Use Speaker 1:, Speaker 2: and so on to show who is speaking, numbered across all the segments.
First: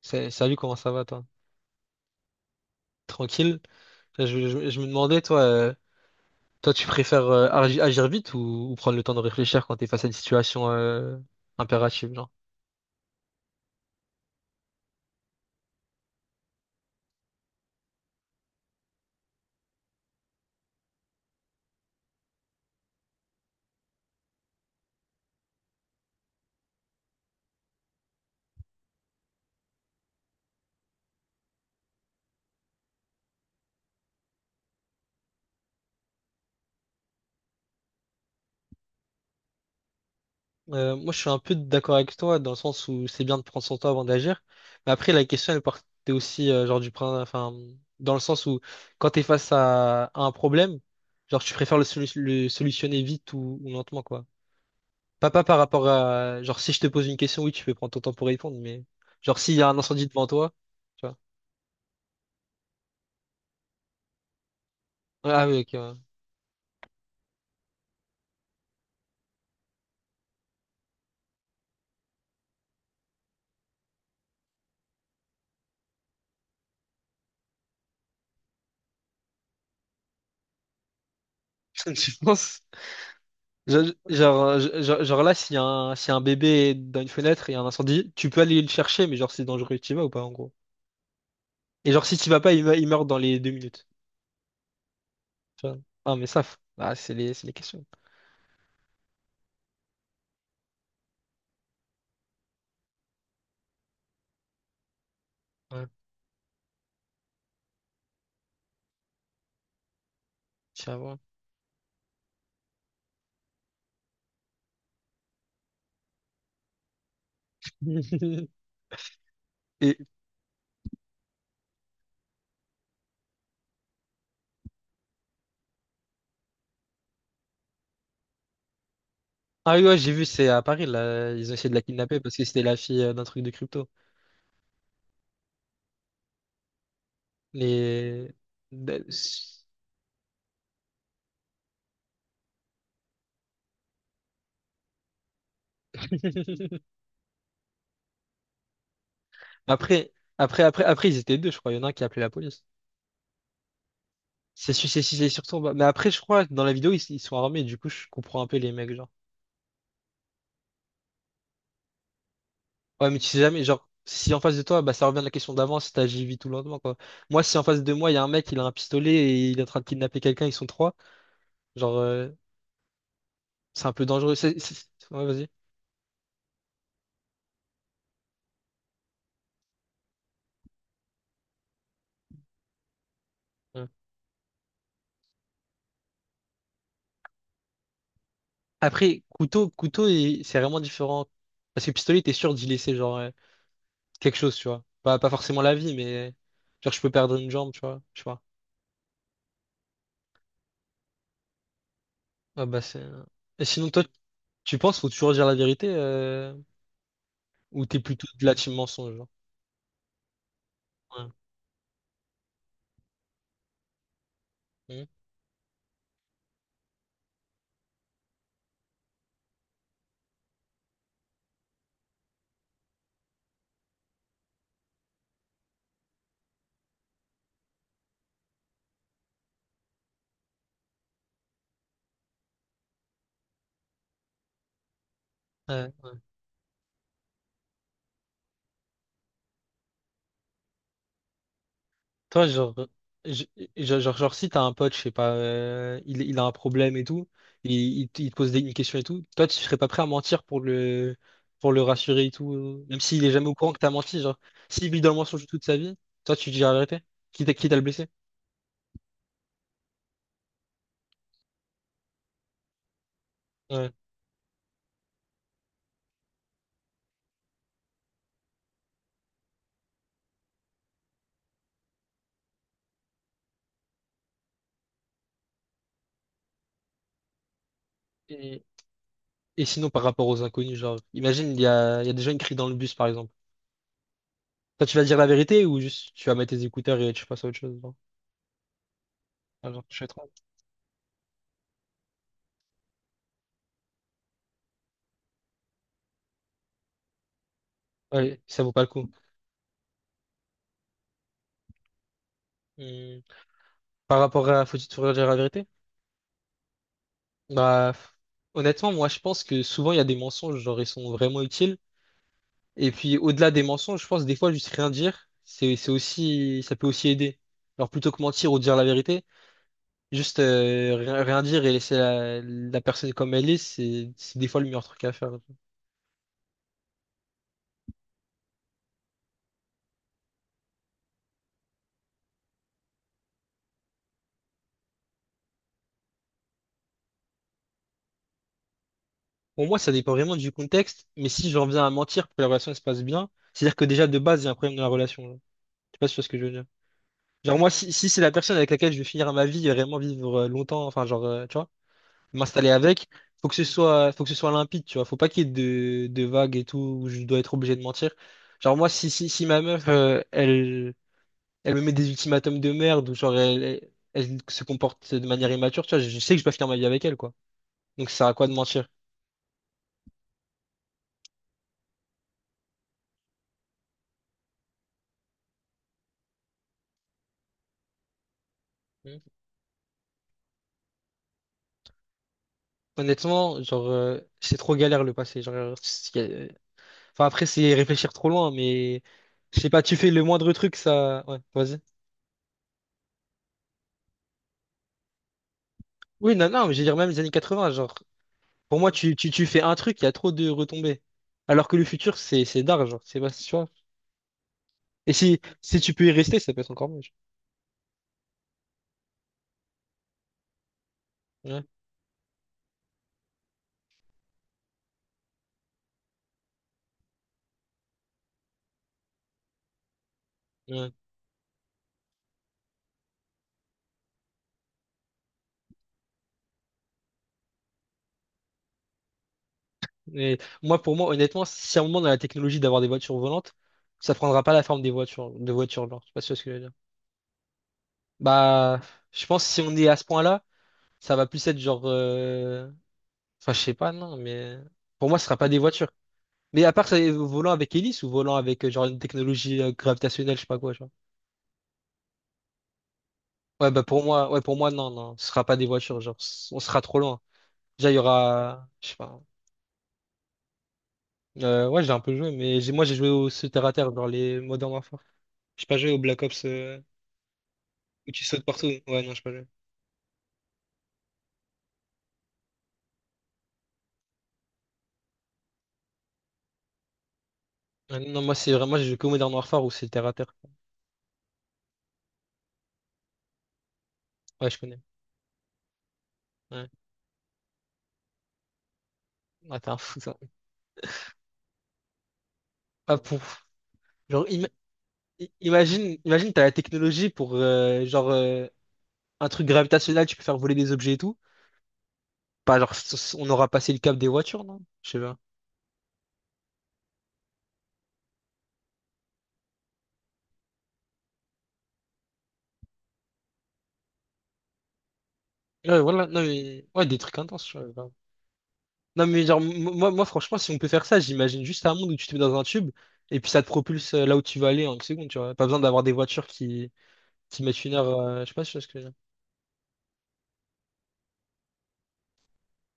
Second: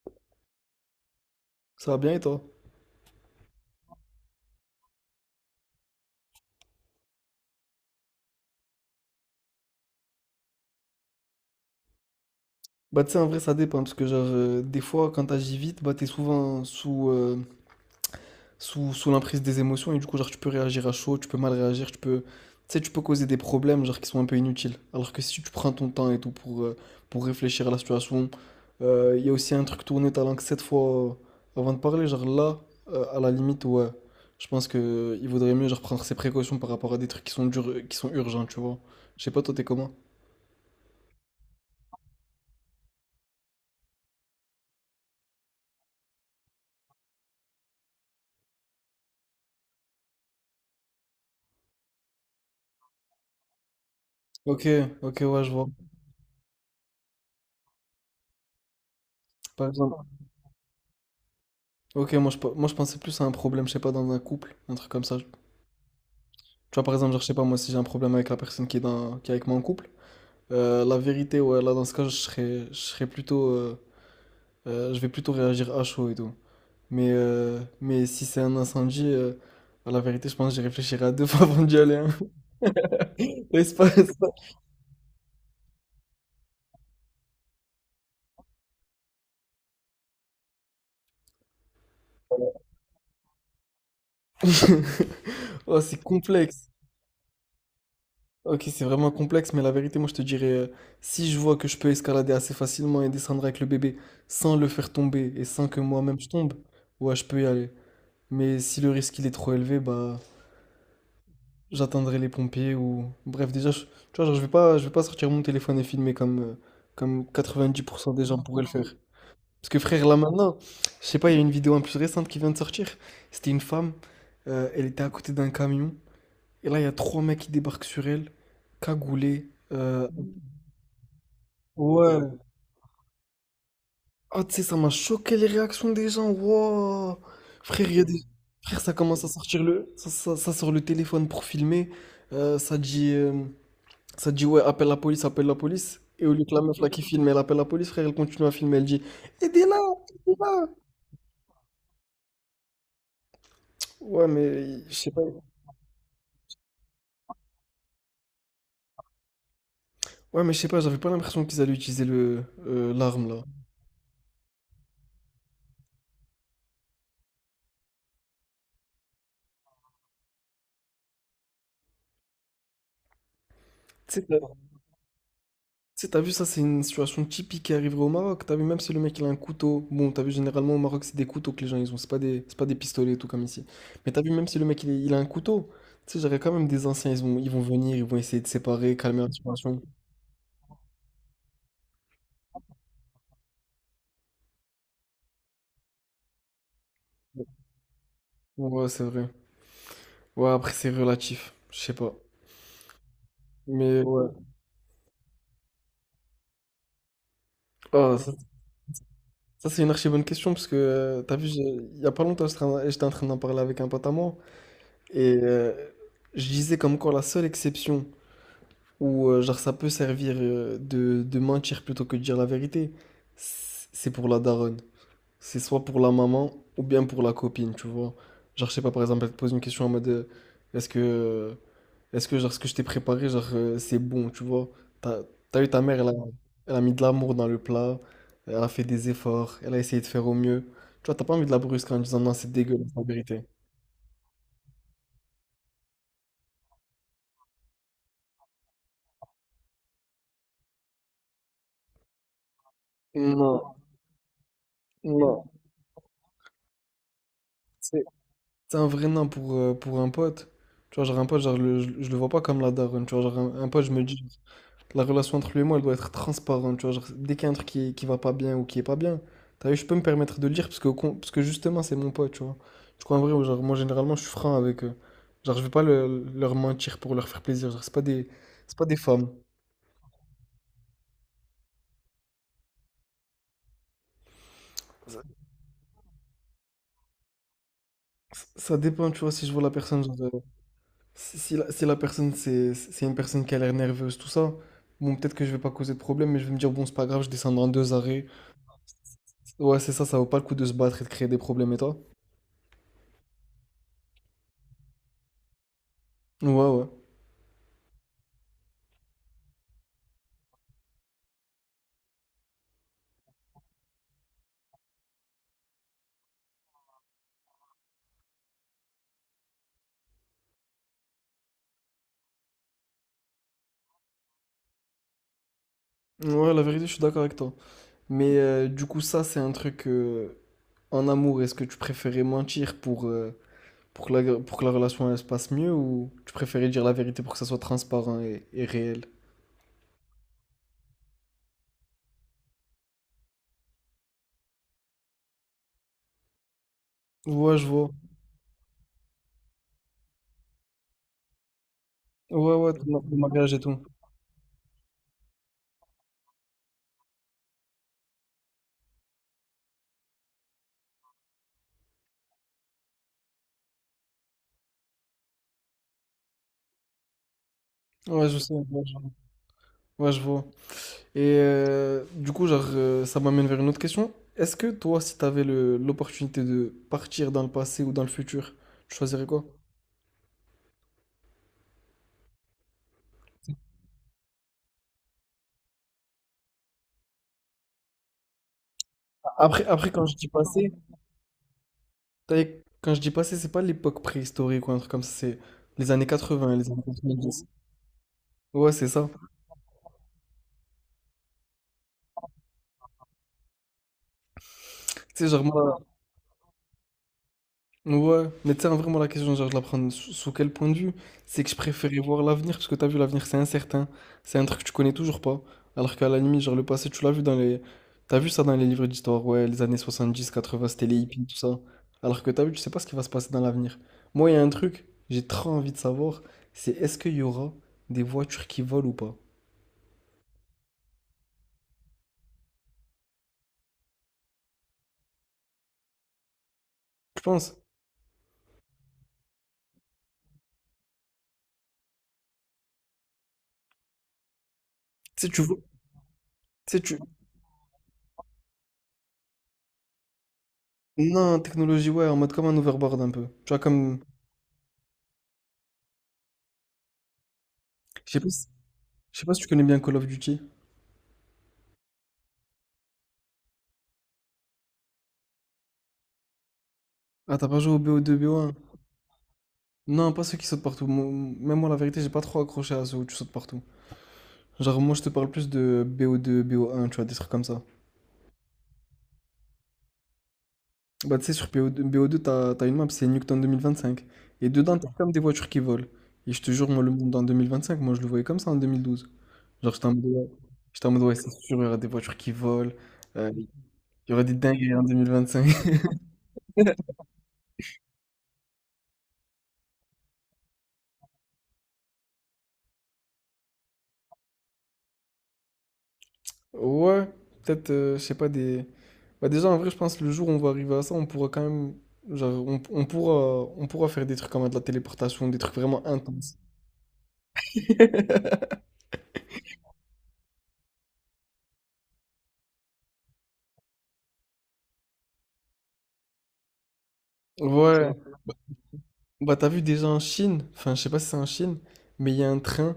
Speaker 1: Salut, comment ça va, toi?
Speaker 2: Ça va bien et toi?
Speaker 1: Tranquille? Je me demandais, toi, tu préfères agir vite ou prendre le temps de réfléchir quand t'es face à une situation impérative, genre?
Speaker 2: Bah tu sais en vrai ça dépend parce que genre des fois quand t'agis vite bah t'es souvent sous l'emprise des émotions et du coup genre tu peux réagir à chaud, tu peux mal réagir, tu sais tu peux causer des problèmes genre qui sont un peu inutiles. Alors que si tu prends ton temps et tout pour réfléchir à la situation, il y a aussi un truc tourner ta langue sept fois avant de parler, genre là à la limite ouais. Je pense que il vaudrait mieux genre prendre ses précautions par rapport à des trucs qui sont durs, qui sont urgents, tu vois. Je sais pas toi t'es comment?
Speaker 1: Moi, je suis un peu d'accord avec toi dans le sens où c'est bien de prendre son temps avant d'agir. Mais après, la question, elle partait aussi genre enfin, dans le sens où quand t'es face à un problème, genre, tu préfères le solutionner vite ou lentement, quoi.
Speaker 2: Ok, ok
Speaker 1: Pas
Speaker 2: ouais je
Speaker 1: par
Speaker 2: vois.
Speaker 1: rapport à. Genre, si je te pose une question, oui, tu peux prendre ton temps pour répondre, mais. Genre, s'il y a
Speaker 2: Par
Speaker 1: un
Speaker 2: exemple,
Speaker 1: incendie devant toi, tu vois.
Speaker 2: ok, moi je pensais plus à un problème, je sais pas, dans un couple, un truc comme ça. Tu
Speaker 1: Ouais. Ah oui, ok. Ouais.
Speaker 2: vois, par exemple, genre, je sais pas, moi si j'ai un problème avec la personne qui est, dans, qui est avec moi en couple, la vérité, ouais, là dans ce cas, je serais plutôt. Je vais plutôt réagir à chaud et tout. Mais si c'est un incendie, à la vérité, je pense que j'y réfléchirais à deux fois avant d'y aller, hein.
Speaker 1: Tu penses?
Speaker 2: Là, il se
Speaker 1: Genre,
Speaker 2: passe-
Speaker 1: genre, genre- genre là, s'il y a un bébé dans une fenêtre et il y a un incendie, tu peux aller le chercher, mais genre, c'est dangereux, tu y vas ou pas, en gros? Et genre, si tu y vas pas, il meurt dans les 2 minutes. Tu vois.
Speaker 2: Oh, c'est
Speaker 1: Ah, mais ça,
Speaker 2: complexe.
Speaker 1: ah, c'est les questions.
Speaker 2: Ok, c'est vraiment complexe, mais la vérité, moi je te dirais, si je vois que je peux escalader assez facilement et descendre avec le bébé sans le faire tomber et sans que
Speaker 1: Ouais,
Speaker 2: moi-même je tombe, ouais, je peux y aller. Mais si le risque il est trop élevé, bah
Speaker 1: tiens, voilà.
Speaker 2: j'attendrai les pompiers ou bref, déjà, tu vois, genre, je vais pas sortir mon téléphone et filmer comme comme 90% des gens pourraient le faire. Parce que
Speaker 1: Et...
Speaker 2: frère, là maintenant, je sais pas, il y a une vidéo un plus récente qui vient de sortir. C'était une femme, elle était à côté d'un camion et là il y a trois mecs qui débarquent sur elle, cagoulés.
Speaker 1: Ah oui, ouais, j'ai vu, c'est à Paris, là. Ils ont essayé de la kidnapper parce
Speaker 2: Ouais.
Speaker 1: que c'était la fille d'un truc de crypto.
Speaker 2: Ah, tu sais, ça m'a choqué les réactions des gens. Wow. Frère, il y a des...
Speaker 1: Les.
Speaker 2: Frère, ça commence à sortir le... Ça sort le téléphone pour filmer. Euh, ça dit... euh, Ça dit, ouais, appelle la police, appelle la police. Et au lieu que la meuf là qui filme, elle appelle la police, frère, elle continue à filmer, elle dit, aidez-la,
Speaker 1: Après, après,
Speaker 2: aidez-la.
Speaker 1: après, après, ils étaient deux, je crois. Il y en a un qui a appelé la police.
Speaker 2: Ouais,
Speaker 1: C'est
Speaker 2: mais
Speaker 1: su-
Speaker 2: je
Speaker 1: c'est-
Speaker 2: sais pas.
Speaker 1: c'est surtout. Bah, mais après, je crois que dans la vidéo, ils sont armés. Du coup, je comprends un peu les mecs, genre.
Speaker 2: Ouais, mais je sais pas, j'avais pas l'impression qu'ils allaient utiliser le
Speaker 1: Ouais, mais tu
Speaker 2: l'arme là.
Speaker 1: sais jamais, genre, si en face de toi, bah, ça revient à la question d'avant, si t'agis vite ou lentement, quoi. Moi, si en face de moi, il y a un mec, il a un pistolet et il est en train de kidnapper quelqu'un, ils sont trois, genre, c'est un peu
Speaker 2: Tu sais,
Speaker 1: dangereux.
Speaker 2: t'as-
Speaker 1: Ouais, vas-y.
Speaker 2: Tu sais, t'as vu, ça, c'est une situation typique qui arriverait au Maroc. T'as vu, même si le mec, il a un couteau. Bon, t'as vu, généralement, au Maroc, c'est des couteaux que les gens, ils ont. C'est pas des pistolets et tout comme ici.
Speaker 1: Ouais.
Speaker 2: Mais t'as vu, même si le mec, il a un couteau. Tu sais, j'aurais quand même des anciens, ils vont venir, ils vont essayer de séparer,
Speaker 1: Après,
Speaker 2: calmer la
Speaker 1: couteau,
Speaker 2: situation.
Speaker 1: couteau, c'est vraiment différent. Parce que pistolet, t'es sûr d'y laisser, genre, quelque chose, tu vois. Pas forcément la vie, mais. Genre, je peux perdre une jambe, tu vois. Je sais pas.
Speaker 2: Ouais, c'est vrai. Ouais, après, c'est relatif. Je sais pas.
Speaker 1: Ah bah c'est Et sinon, toi,
Speaker 2: Mais ouais.
Speaker 1: tu penses faut toujours dire la vérité ou t'es
Speaker 2: Ah,
Speaker 1: plutôt de la team mensonge, genre?
Speaker 2: c'est une archi bonne question, parce que,
Speaker 1: Ouais.
Speaker 2: t'as vu, il y a pas longtemps, j'étais en train d'en parler avec un pote à moi.
Speaker 1: Mhm.
Speaker 2: Et je disais comme quoi la seule exception. Ou genre ça peut servir de, mentir plutôt que de dire la vérité. C'est pour la daronne. C'est soit pour la maman ou bien pour la copine, tu vois. Genre je sais pas, par exemple, elle te pose une question en mode est-ce que genre ce que je t'ai préparé, genre c'est bon, tu vois. T'as, t'as eu ta
Speaker 1: Ouais,
Speaker 2: mère,
Speaker 1: ouais.
Speaker 2: elle a mis de l'amour dans le plat, elle a fait des efforts, elle a essayé de faire au mieux. Tu vois, t'as pas envie de la brusquer en disant non,
Speaker 1: Toi,
Speaker 2: c'est
Speaker 1: genre,
Speaker 2: dégueulasse la vérité.
Speaker 1: je- genre, si t'as un pote, je sais pas, il a un problème et tout, et il te pose une question et tout, toi, tu serais pas prêt à mentir pour le rassurer et tout, même s'il est jamais au
Speaker 2: Non,
Speaker 1: courant que t'as menti, genre, s'il vit dans le mensonge
Speaker 2: non.
Speaker 1: toute sa vie, toi, tu dis la vérité, quitte à le
Speaker 2: C'est
Speaker 1: blesser.
Speaker 2: C'est un vrai nain pour un pote. Tu vois, genre un pote, genre, je le vois pas comme la daronne. Tu vois, genre un pote,
Speaker 1: Ouais.
Speaker 2: je me dis, la relation entre lui et moi, elle doit être transparente. Tu vois, genre, dès qu'il y a un truc qui va pas bien ou qui est pas bien, t'as vu, je peux me permettre de le dire parce que, parce que justement, c'est mon pote, tu vois. Du coup, en vrai, genre, moi, généralement, je suis franc avec eux. Genre, je vais pas leur mentir pour leur faire plaisir. Genre,
Speaker 1: Et,
Speaker 2: c'est pas des femmes.
Speaker 1: Et sinon, par rapport aux inconnus, genre, imagine, il y a des jeunes qui crient dans le bus, par exemple. Toi, tu vas dire
Speaker 2: Ça,
Speaker 1: la vérité ou juste tu vas mettre tes écouteurs et tu passes à autre chose, genre.
Speaker 2: ça dépend, tu vois, si je vois
Speaker 1: Ah,
Speaker 2: la
Speaker 1: je
Speaker 2: personne,
Speaker 1: sais trop.
Speaker 2: genre, si la personne, c'est une personne qui a l'air nerveuse, tout ça, bon, peut-être que je vais pas causer de problème, mais je vais me dire, bon, c'est pas grave, je descends dans deux arrêts.
Speaker 1: Ouais, ça vaut pas le coup.
Speaker 2: Ouais, c'est ça, ça vaut pas le coup de se battre et de créer des problèmes, et toi?
Speaker 1: Hmm. Par rapport à faut-il toujours dire la vérité?
Speaker 2: Ouais, ouais.
Speaker 1: Bah, honnêtement, moi, je pense que souvent, il y a des mensonges, genre, ils sont vraiment utiles. Et puis, au-delà des mensonges, je pense, des fois, juste rien dire, c'est aussi, ça peut aussi aider. Alors, plutôt que mentir ou dire la vérité, juste rien dire et laisser la personne comme elle est, c'est des fois le meilleur truc à faire.
Speaker 2: Ouais, la vérité, je suis d'accord avec toi. Mais du coup, ça, c'est un truc en amour. Est-ce que tu préférais mentir pour que la, relation elle se passe mieux ou tu préférais dire la vérité pour que ça soit transparent et réel?
Speaker 1: Pour moi, ça dépend vraiment du contexte, mais si j'en viens à mentir pour que la relation elle se passe bien, c'est-à-dire que déjà de base, il y a un problème dans la relation là. Je sais pas si tu vois ce que je veux dire.
Speaker 2: Ouais,
Speaker 1: Genre
Speaker 2: je
Speaker 1: moi,
Speaker 2: vois.
Speaker 1: si c'est la personne avec laquelle je vais finir ma vie et vraiment vivre longtemps, enfin genre, tu vois,
Speaker 2: Ouais,
Speaker 1: m'installer
Speaker 2: ouais,
Speaker 1: avec,
Speaker 2: le
Speaker 1: faut
Speaker 2: mariage
Speaker 1: que
Speaker 2: et
Speaker 1: ce
Speaker 2: tout.
Speaker 1: soit, faut que ce soit limpide, tu vois. Faut pas qu'il y ait de vagues et tout où je dois être obligé de mentir. Genre moi, si ma meuf, elle me met des ultimatums de merde ou genre elle se comporte de manière immature, tu vois, je sais que je dois finir ma vie avec elle, quoi. Donc ça sert
Speaker 2: Ouais,
Speaker 1: à
Speaker 2: je
Speaker 1: quoi
Speaker 2: sais.
Speaker 1: de
Speaker 2: Ouais,
Speaker 1: mentir?
Speaker 2: je ouais, je vois. Et du coup, genre, ça m'amène vers une autre question. Est-ce que toi, si tu avais l'opportunité de partir dans le passé ou dans le futur, tu
Speaker 1: Mm.
Speaker 2: choisirais quoi?
Speaker 1: Honnêtement, genre, c'est trop galère le passé. Genre, enfin, après, c'est réfléchir trop loin, mais je
Speaker 2: Après,
Speaker 1: sais pas, tu
Speaker 2: quand
Speaker 1: fais
Speaker 2: je
Speaker 1: le
Speaker 2: dis
Speaker 1: moindre
Speaker 2: passé,
Speaker 1: truc, ça. Ouais, vas-y.
Speaker 2: t'as- c'est pas l'époque préhistorique ou un truc comme ça, c'est les années
Speaker 1: Oui, non,
Speaker 2: quatre-vingts
Speaker 1: non,
Speaker 2: les
Speaker 1: mais je
Speaker 2: années
Speaker 1: veux dire, même les années
Speaker 2: quatre-vingt-dix
Speaker 1: quatre-vingts genre,
Speaker 2: Ouais,
Speaker 1: pour
Speaker 2: c'est
Speaker 1: moi,
Speaker 2: ça.
Speaker 1: tu fais un truc, il y a trop de retombées. Alors que le futur, c'est d'art, genre, c'est pas, tu vois.
Speaker 2: Tu
Speaker 1: Et
Speaker 2: sais,
Speaker 1: si,
Speaker 2: genre, moi.
Speaker 1: si tu peux y rester, ça peut être encore mieux.
Speaker 2: Ouais, mais tu sais, hein, vraiment, la question, genre, je la prends sous quel point de vue? C'est que je
Speaker 1: Genre.
Speaker 2: préférais voir l'avenir, parce que t'as vu, l'avenir, c'est incertain. C'est un truc que tu connais toujours pas. Alors qu'à la limite, genre, le passé, tu l'as vu dans les. T'as vu ça dans les livres d'histoire, ouais, les années 70, 80, c'était
Speaker 1: Ouais.
Speaker 2: les hippies, tout ça. Alors que t'as vu, tu sais pas ce qui va se passer dans l'avenir. Moi, il y a un truc, j'ai trop envie de savoir, c'est est-ce qu'il y aura des voitures qui volent ou pas?
Speaker 1: Mais moi, pour moi, honnêtement, si à un moment on a la technologie d'avoir des voitures volantes, ça prendra pas la forme des voitures, de voitures, genre. Je sais pas si tu vois ce que je veux dire.
Speaker 2: Je pense.
Speaker 1: Bah, je pense que si on est à ce point-là, ça va plus être genre, enfin, je sais pas, non, mais pour moi, ce
Speaker 2: Tu sais,
Speaker 1: sera
Speaker 2: tu
Speaker 1: pas
Speaker 2: vois.
Speaker 1: des voitures. Mais à
Speaker 2: Tu sais,
Speaker 1: part ça,
Speaker 2: tu.
Speaker 1: volant avec hélice ou volant avec genre une technologie gravitationnelle, je sais pas quoi, genre.
Speaker 2: Non, technologie, ouais, en mode comme un overboard un peu. Tu vois,
Speaker 1: Ouais, bah
Speaker 2: comme.
Speaker 1: pour moi, ouais, pour moi, non, non, ce sera pas des voitures, genre, on sera trop loin. Déjà, il y
Speaker 2: Je sais pas si
Speaker 1: aura, je sais pas.
Speaker 2: je sais pas si tu connais bien Call of Duty.
Speaker 1: Ouais, j'ai un peu joué, mais moi, j'ai joué au ce terre à terre dans les Modern Warfare. J'ai pas joué au Black Ops.
Speaker 2: Ah, t'as pas joué au
Speaker 1: Où
Speaker 2: BO2,
Speaker 1: tu sautes
Speaker 2: BO1?
Speaker 1: partout. Ouais, non, je sais pas jouer.
Speaker 2: Non, pas ceux qui sautent partout. Même moi, la vérité, j'ai pas trop accroché à ceux où tu sautes partout. Genre, moi, je te parle plus de BO2, BO1, tu vois, des trucs comme ça.
Speaker 1: Ah non, moi, c'est vraiment, j'ai joué que au Modern Warfare où c'est terre à terre.
Speaker 2: Bah, tu sais, sur BO2, t'as une map, c'est Nuketown 2025. Et
Speaker 1: Ouais, je
Speaker 2: dedans,
Speaker 1: connais.
Speaker 2: t'as comme des voitures qui volent. Et je te
Speaker 1: Ouais.
Speaker 2: jure, moi, le monde en 2025, moi, je le voyais comme ça en 2012.
Speaker 1: Ah, t'es
Speaker 2: Genre,
Speaker 1: un
Speaker 2: j'étais en
Speaker 1: fou,
Speaker 2: mode,
Speaker 1: ça.
Speaker 2: ouais, j'étais en mode, ouais, c'est sûr, il y aura des voitures qui volent.
Speaker 1: Ah, pour...
Speaker 2: euh, il y aura
Speaker 1: Genre,
Speaker 2: des
Speaker 1: im-
Speaker 2: dingueries en
Speaker 1: i-
Speaker 2: 2025.
Speaker 1: imagine, imagine, t'as la technologie pour, genre, un truc gravitationnel, tu peux faire voler des objets et tout. Pas, genre, on aura passé le cap des voitures, non? Je sais pas.
Speaker 2: Ouais, peut-être, je sais pas, des... Bah déjà, en vrai, je pense que le jour où on va arriver à ça, on pourra quand même... Genre, on pourra faire des trucs comme de la téléportation, des trucs
Speaker 1: Ouais,
Speaker 2: vraiment
Speaker 1: voilà, non,
Speaker 2: intenses.
Speaker 1: mais... Ouais, des trucs intenses, je sais pas. Non, mais genre, moi, franchement, si on peut faire ça, j'imagine juste un monde où tu te mets dans un tube et puis ça te propulse là où tu vas aller en 1 seconde, tu vois. Pas besoin d'avoir des voitures qui mettent 1 heure,
Speaker 2: Ouais.
Speaker 1: je sais pas, si tu vois ce que je veux dire.
Speaker 2: Bah t'as vu déjà en Chine, enfin je sais pas si c'est en Chine, mais il y a un train,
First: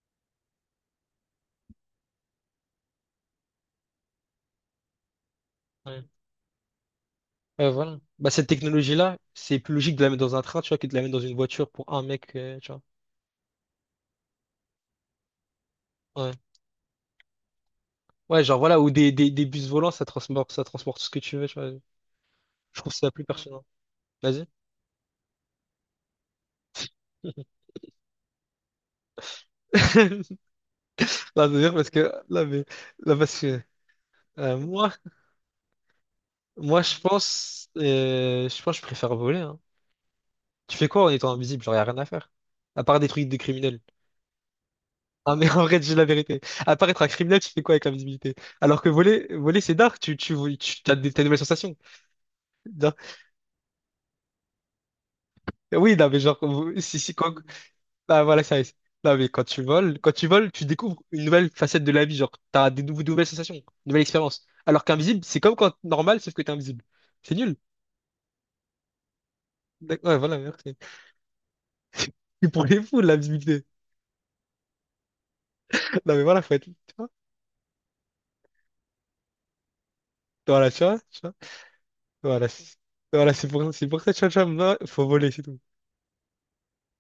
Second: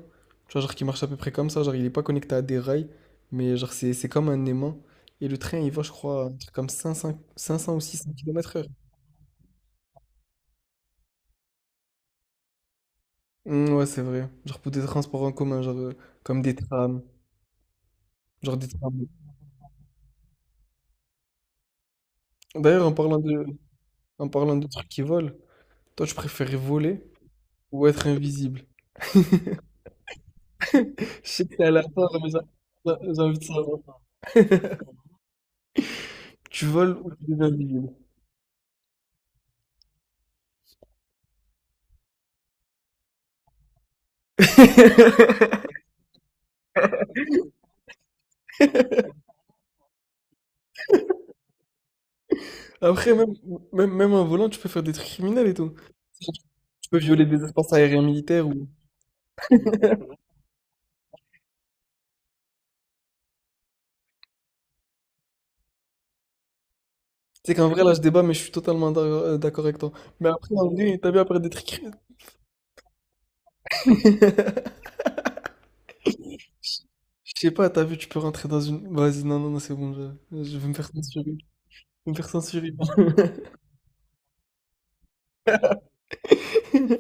Speaker 2: tu vois, genre qui marche à peu près comme ça, genre il est pas connecté à des rails, mais genre c'est comme un aimant. Et le train, il va, je
Speaker 1: Ouais.
Speaker 2: crois, un truc comme cinq
Speaker 1: Ouais,
Speaker 2: cents ou
Speaker 1: voilà.
Speaker 2: 600
Speaker 1: Bah, cette
Speaker 2: km heure.
Speaker 1: technologie-là, c'est plus logique de la mettre dans un train, tu vois, que de la mettre dans une voiture pour un mec, tu vois.
Speaker 2: Mm, ouais, c'est vrai. Genre pour des transports en commun, genre
Speaker 1: Ouais.
Speaker 2: comme des trams.
Speaker 1: Ouais, genre
Speaker 2: Genre des
Speaker 1: voilà, ou
Speaker 2: trams.
Speaker 1: des bus volants, ça transporte tout ce que tu veux, tu vois. Je
Speaker 2: D'ailleurs,
Speaker 1: trouve
Speaker 2: en
Speaker 1: ça
Speaker 2: parlant
Speaker 1: plus
Speaker 2: de,
Speaker 1: pertinent. Vas-y.
Speaker 2: Trucs qui volent, toi, tu préférais voler ou être invisible? Je sais
Speaker 1: Là,
Speaker 2: que
Speaker 1: de
Speaker 2: t'es à
Speaker 1: dire
Speaker 2: la
Speaker 1: parce
Speaker 2: fin,
Speaker 1: que,
Speaker 2: mais j'ai
Speaker 1: là, mais, là,
Speaker 2: j'ai envie
Speaker 1: parce
Speaker 2: de
Speaker 1: que,
Speaker 2: savoir.
Speaker 1: euh, moi,
Speaker 2: Tu
Speaker 1: moi,
Speaker 2: voles
Speaker 1: je
Speaker 2: ou tu deviens
Speaker 1: pense,
Speaker 2: invisible?
Speaker 1: euh, je pense que je préfère voler, hein. Tu fais quoi en étant invisible? Genre, y a rien à faire. À part des trucs de criminels. Ah, mais en vrai, j'ai la vérité. À apparaître un criminel, tu fais quoi avec l'invisibilité? Alors que voler, voler, c'est dark, t'as des nouvelles sensations.
Speaker 2: Après, même en volant, tu peux faire des trucs criminels et tout.
Speaker 1: Oui, non, mais genre, vous-
Speaker 2: Tu
Speaker 1: si,
Speaker 2: peux
Speaker 1: si,
Speaker 2: violer
Speaker 1: quand,
Speaker 2: des espaces aériens
Speaker 1: ah, voilà,
Speaker 2: militaires
Speaker 1: ça,
Speaker 2: ou...
Speaker 1: c'est- non, mais quand tu voles, tu découvres une nouvelle facette de la vie, genre, t'as des nouvelles sensations, une nouvelle expérience. Alors qu'invisible, c'est comme quand normal, sauf que t'es invisible. C'est
Speaker 2: Tu sais
Speaker 1: nul.
Speaker 2: qu'en vrai, là, je débat, mais je suis totalement d'accord avec toi.
Speaker 1: Ouais,
Speaker 2: Mais
Speaker 1: voilà,
Speaker 2: après, en
Speaker 1: merci.
Speaker 2: vrai, t'as vu, après des trucs... criminels,
Speaker 1: C'est pour les fous, de l'invisibilité. Non, mais voilà, faut être, vois,
Speaker 2: je sais pas, t'as vu, tu peux rentrer dans une... Vas-y, non, non, non, c'est bon, je vais
Speaker 1: voilà,
Speaker 2: me faire
Speaker 1: tu
Speaker 2: censurer.
Speaker 1: vois,
Speaker 2: Je vais me faire
Speaker 1: voilà,
Speaker 2: censurer.
Speaker 1: voilà, c'est pour ça, tu vois, moi, faut voler, c'est tout.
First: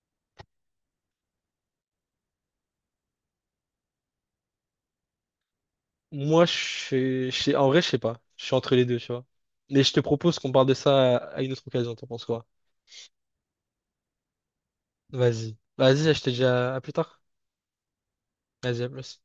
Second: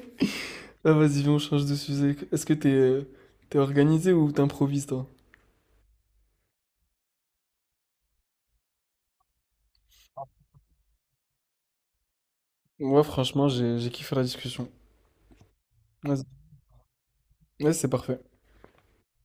Speaker 2: Ah, vas-y, viens, on change de sujet. Est-ce que t'es organisé ou t'improvises, toi?
Speaker 1: Moi, je suis, je sais- en vrai, je sais pas, je suis entre les deux, tu vois. Mais je te propose qu'on parle de ça à une autre occasion, t'en penses quoi?
Speaker 2: Moi, franchement, j'ai kiffé la discussion.
Speaker 1: Vas-y. Vas-y, je
Speaker 2: Vas-y.
Speaker 1: te dis à plus tard.
Speaker 2: Ouais, c'est parfait.
Speaker 1: Vas-y, à plus.